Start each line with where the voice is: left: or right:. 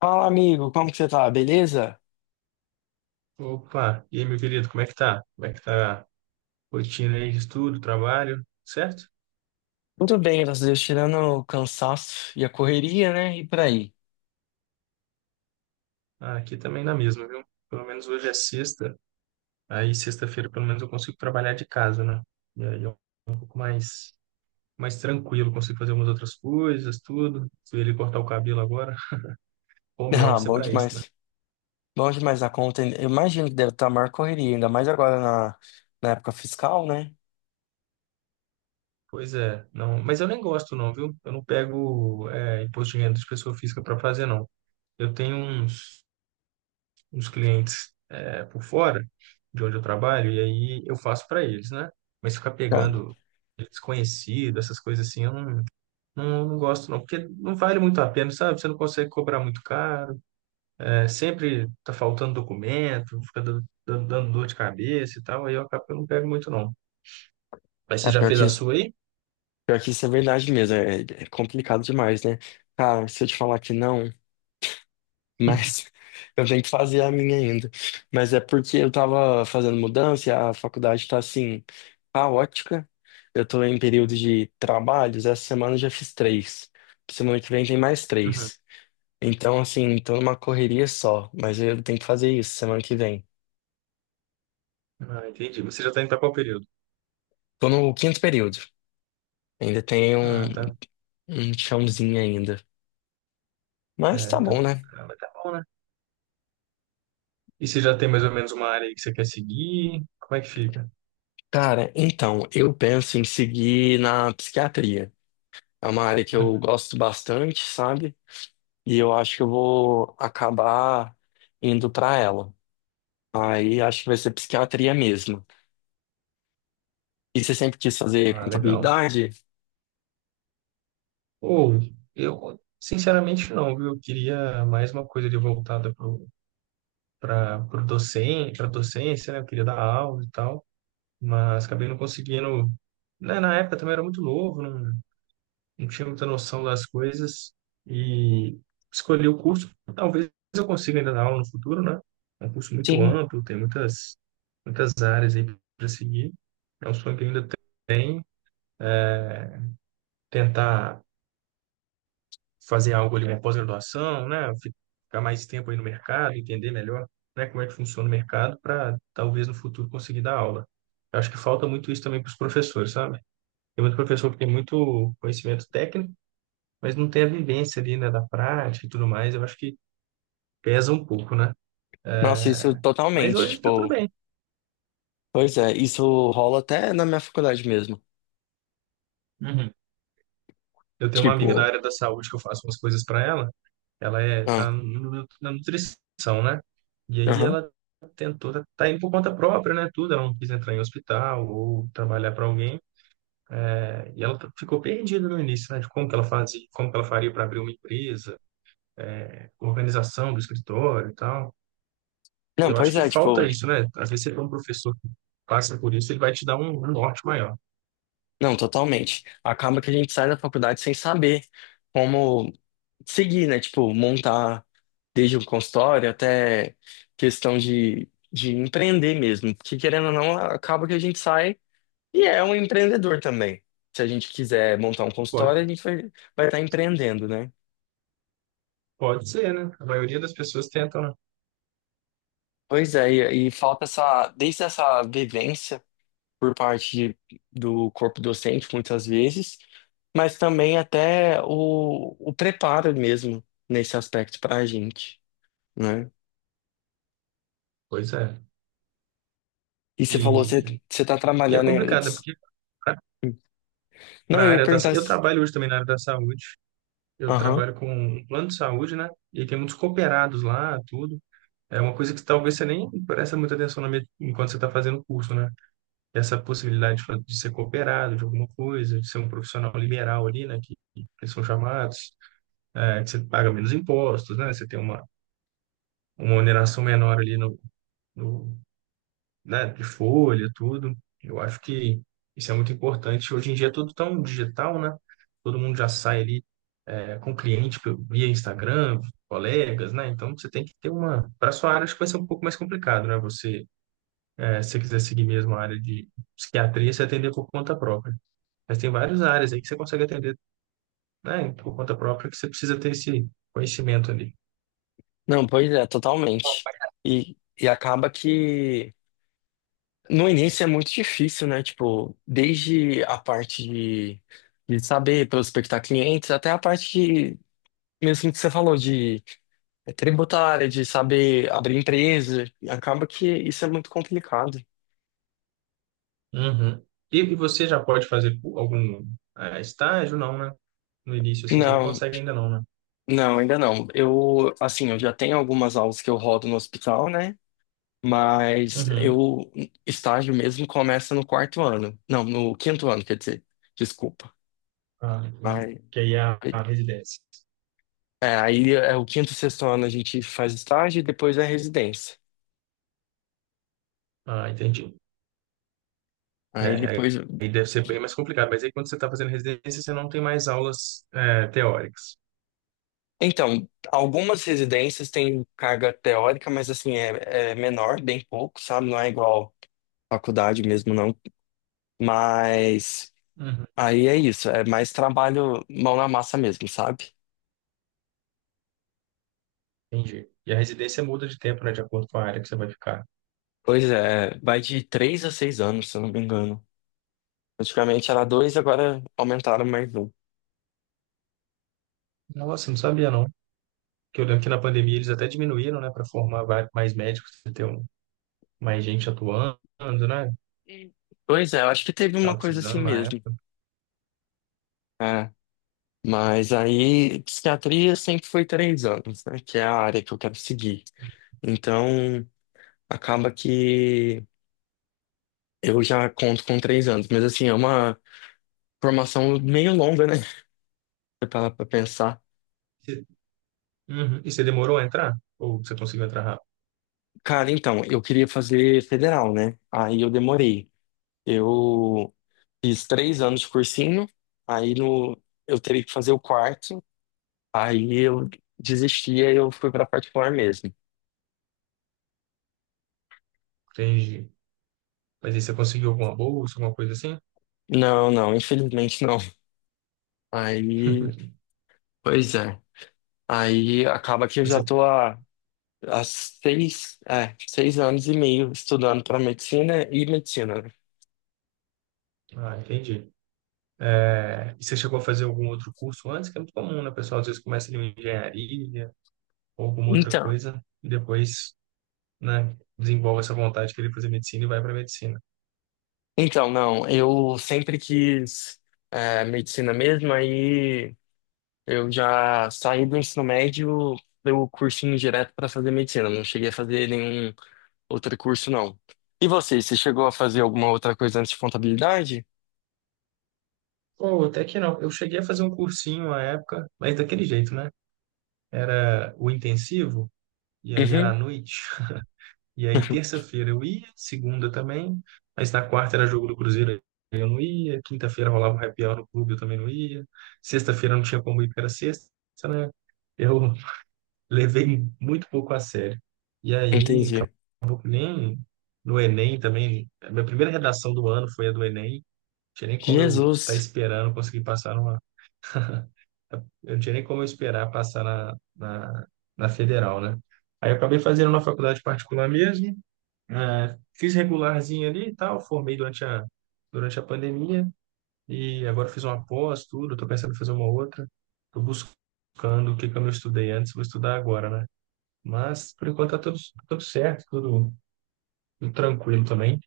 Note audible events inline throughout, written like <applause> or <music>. left: Fala, amigo, como que você tá? Beleza?
right: Opa, e aí, meu querido, como é que tá? Como é que tá a rotina aí de estudo, trabalho, certo?
left: Tudo bem, graças a Deus, tirando o cansaço e a correria, né? E por aí. <laughs>
right: Ah, aqui também na mesma, viu? Pelo menos hoje é sexta, aí sexta-feira pelo menos eu consigo trabalhar de casa, né? E aí é um pouco mais tranquilo, consigo fazer umas outras coisas, tudo. Fui ele cortar o cabelo agora, home
left: Ah,
right: office é
left: bom
right: pra isso, né?
left: demais. Bom demais a conta. Eu imagino que deve estar a maior correria, ainda mais agora na época fiscal, né?
right: Pois é, não, mas eu nem gosto não, viu? Eu não pego imposto de renda de pessoa física pra fazer, não. Eu tenho uns os clientes por fora de onde eu trabalho, e aí eu faço para eles, né? Mas ficar
left: Cara,
right: pegando desconhecido, essas coisas assim, eu não gosto não, porque não vale muito a pena, sabe? Você não consegue cobrar muito caro, sempre tá faltando documento, fica dando dor de cabeça e tal, aí eu acabo que eu não pego muito não. Mas você
left: é
right: já
left: pior
right: fez
left: que,
right: a sua aí?
left: pior que isso é verdade mesmo. É complicado demais, né? Cara, se eu te falar que não. Mas <laughs> eu tenho que fazer a minha ainda. Mas é porque eu tava fazendo mudança e a faculdade tá assim, caótica. Eu tô em período de trabalhos, essa semana eu já fiz três. Semana que vem tem mais
right: Uhum.
left: três. Então, assim, tô numa correria só, mas eu tenho que fazer isso semana que vem.
right: Ah, entendi. Você já está indo para qual período?
left: Tô no quinto período. Ainda tem um,
right: Ah, tá.
left: um chãozinho ainda. Mas tá
right: É, tá.
left: bom, né?
right: Ah, mas tá bom, né? E você já tem mais ou menos uma área aí que você quer seguir? Como é que fica?
left: Cara, então, eu penso em seguir na psiquiatria. É uma área que eu
right: Uhum.
left: gosto bastante, sabe? E eu acho que eu vou acabar indo pra ela. Aí acho que vai ser psiquiatria mesmo. E você sempre quis fazer
right: Ah, legal.
left: contabilidade?
right: Ou eu, sinceramente, não, viu? Eu queria mais uma coisa ali voltada para para docência, né? Eu queria dar aula e tal, mas acabei não conseguindo. Né, na época também era muito novo, não tinha muita noção das coisas e escolhi o curso. Talvez eu consiga ainda dar aula no futuro, né? É um curso muito
left: Sim.
right: amplo, tem muitas áreas aí para seguir. É um sonho que eu ainda tenho, tentar fazer algo ali. É, uma pós-graduação, né? Ficar mais tempo aí no mercado, entender melhor, né, como é que funciona o mercado para talvez no futuro conseguir dar aula. Eu acho que falta muito isso também para os professores, sabe? Tem muito professor que tem muito conhecimento técnico, mas não tem a vivência ali, né, da prática e tudo mais. Eu acho que pesa um pouco, né?
left: Nossa, isso
right: É, Mas
left: totalmente,
right: hoje está tudo
left: tipo,
right: bem.
left: pois é, isso rola até na minha faculdade mesmo.
right: Uhum. Eu tenho uma amiga da
left: Tipo,
right: área da saúde que eu faço umas coisas para ela. Ela tá
left: ah,
right: na nutrição, né? E aí
left: aham.
right: ela tentou, tá indo por conta própria, né? Tudo, ela não quis entrar em hospital ou trabalhar para alguém. Né? E ela ficou perdida no início, né? De como que ela fazia, como que ela faria para abrir uma empresa, organização do escritório e tal.
left: Não,
right: Eu acho
left: pois
right: que
left: é, tipo,
right: falta isso, né? Às vezes você tem um professor que passa por isso, ele vai te dar um norte maior.
left: não, totalmente. Acaba que a gente sai da faculdade sem saber como seguir, né? Tipo, montar desde o consultório até questão de empreender mesmo. Porque querendo ou não, acaba que a gente sai e é um empreendedor também. Se a gente quiser montar um
right: Pode,
left: consultório, a gente vai estar empreendendo, né?
right: pode ser, né? A maioria das pessoas tentam, né?
left: Pois é, e falta essa, desde essa vivência. Por parte do corpo docente, muitas vezes, mas também até o preparo mesmo nesse aspecto para a gente, né?
right: Pois é.
left: E você falou, você,
right: E,
left: você tá
right: e é
left: trabalhando em...
right: complicado, né? Porque
left: Não,
right: para a
left: eu ia
right: área
left: perguntar
right: Eu
left: se...
right: trabalho hoje também na área da saúde. Eu
left: Aham.
right: trabalho com um plano de saúde, né? E tem muitos cooperados lá, tudo. É uma coisa que talvez você nem presta muita atenção na enquanto você está fazendo o curso, né? Essa possibilidade de de ser cooperado de alguma coisa, de ser um profissional liberal ali, né? Que eles são chamados, é, que você paga menos impostos, né? Você tem uma oneração menor ali no né, de folha, tudo. Eu acho que isso é muito importante. Hoje em dia é tudo tão digital, né? Todo mundo já sai ali com cliente via Instagram, colegas, né? Então você tem que ter uma. Para sua área, acho que vai ser um pouco mais complicado, né? Você, é, se você quiser seguir mesmo a área de psiquiatria, você atender por conta própria. Mas tem várias áreas aí que você consegue atender, né, por conta própria, que você precisa ter esse conhecimento ali.
left: Não, pois é, totalmente. E acaba que no início é muito difícil, né? Tipo, desde a parte de saber prospectar clientes até a parte de, mesmo que você falou de é tributária, de saber abrir empresa. E acaba que isso é muito complicado.
right: Uhum. E você já pode fazer algum estágio? Não, né? No início, assim, você não
left: Não,
right: consegue ainda não, né?
left: não, ainda não. Eu, assim, eu já tenho algumas aulas que eu rodo no hospital, né? Mas
right: Uhum.
left: estágio mesmo começa no quarto ano. Não, no quinto ano, quer dizer. Desculpa.
right: Ah, entendi.
left: Aí,
right: Que aí é a residência.
left: aí é o quinto, e sexto ano a gente faz estágio e depois é residência.
right: Ah, entendi.
left: Aí
right: É,
left: depois.
right: aí deve ser bem mais complicado, mas aí quando você está fazendo residência, você não tem mais aulas teóricas.
left: Então, algumas residências têm carga teórica, mas assim, é menor, bem pouco, sabe? Não é igual faculdade mesmo não, mas
right: Uhum.
left: aí é isso, é mais trabalho mão na massa mesmo, sabe?
right: Entendi. E a residência muda de tempo, né, de acordo com a área que você vai ficar.
left: Pois é, vai de 3 a 6 anos, se eu não me engano. Antigamente era dois, agora aumentaram mais um.
right: Nossa, não sabia não. Porque eu lembro que na pandemia eles até diminuíram, né, para formar mais médicos, pra ter mais gente atuando, né?
left: Hum. Pois é, eu acho que teve uma
right: Tava
left: coisa assim
right: precisando na
left: mesmo.
right: época.
left: É, mas aí psiquiatria sempre foi 3 anos, né? Que é a área que eu quero seguir. Então acaba que eu já conto com 3 anos, mas assim, é uma formação meio longa, né? <laughs> Pra pensar.
right: Você- Uhum. E você demorou a entrar? Ou você conseguiu entrar rápido?
left: Cara, então, eu queria fazer federal, né? Aí eu demorei. Eu fiz 3 anos de cursinho, aí no, eu teria que fazer o quarto, aí eu desisti, aí eu fui pra particular mesmo.
right: Entendi. Mas aí você conseguiu alguma bolsa, alguma coisa assim?
left: Não, não, infelizmente não. Aí,
right: <laughs>
left: pois é. Aí acaba que eu já
right: Você...
left: tô há 6 anos e meio estudando para medicina e medicina, né?
right: Ah, entendi. É, e você chegou a fazer algum outro curso antes? Que é muito comum, né, pessoal? Às vezes começa ali uma engenharia ou alguma outra
left: Então,
right: coisa e depois, né, desenvolve essa vontade de querer fazer medicina e vai para medicina.
left: então, não, eu sempre quis medicina mesmo, aí. Eu já saí do ensino médio, dei o cursinho direto para fazer medicina. Não cheguei a fazer nenhum outro curso, não. E você chegou a fazer alguma outra coisa antes de contabilidade?
right: Ou até que não. Eu cheguei a fazer um cursinho à época, mas daquele jeito, né? Era o intensivo e aí era à
left: Uhum,
right: noite. E aí, terça-feira eu ia, segunda também, mas na quarta era jogo do Cruzeiro, aí eu não ia, quinta-feira rolava um happy hour no clube, eu também não ia, sexta-feira não tinha como ir, porque era sexta, né? Eu <laughs> levei muito pouco a sério. E aí,
left: entendi.
right: acabou que nem no Enem também, a minha primeira redação do ano foi a do Enem, não tinha nem como eu estar
left: Jesus.
right: esperando conseguir passar numa. Eu não tinha nem como eu esperar passar na federal, né? Aí eu acabei fazendo na faculdade particular mesmo. É, fiz regularzinho ali e tal, formei durante a pandemia e agora fiz uma pós, tudo, tô pensando em fazer uma outra. Tô buscando o que que eu não estudei antes, vou estudar agora, né? Mas por enquanto tá tudo certo, tudo tranquilo também.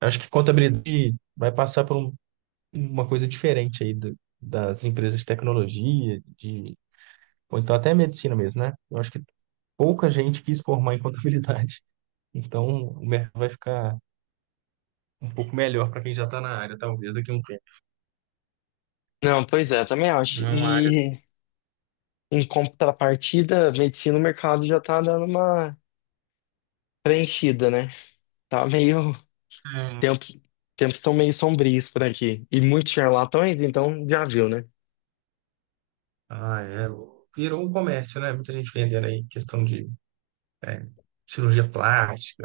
right: Acho que contabilidade vai passar por uma coisa diferente aí das empresas de tecnologia, de, ou então até medicina mesmo, né? Eu acho que pouca gente quis formar em contabilidade. <laughs> Então, o mercado vai ficar um pouco melhor para quem já está na área, talvez, daqui a um tempo.
left: Não, pois é, eu também acho.
right: Não é uma área que...
left: E em contrapartida, medicina, o mercado já tá dando uma preenchida, né? Tá meio. Tempo... Tempos estão meio sombrios por aqui. E muitos charlatões, então já viu, né?
right: Ah, é. Virou um comércio, né? Muita gente vendendo aí questão de é, cirurgia plástica,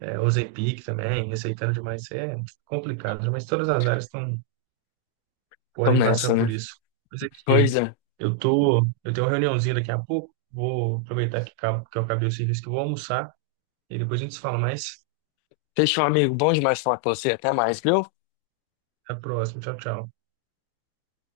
right: é, Ozempic também, receitando demais. É complicado, né? Mas todas as áreas estão,
left: Estão
right: podem passar
left: nessa, né?
right: por isso. Mas é
left: Pois
right: que
left: é.
right: eu tô, eu tenho uma reuniãozinha daqui a pouco, vou aproveitar que eu acabei o serviço que eu vou almoçar e depois a gente se fala mais.
left: Fechou, amigo. Bom demais falar com você. Até mais, viu?
right: Até a próxima. Tchau, tchau.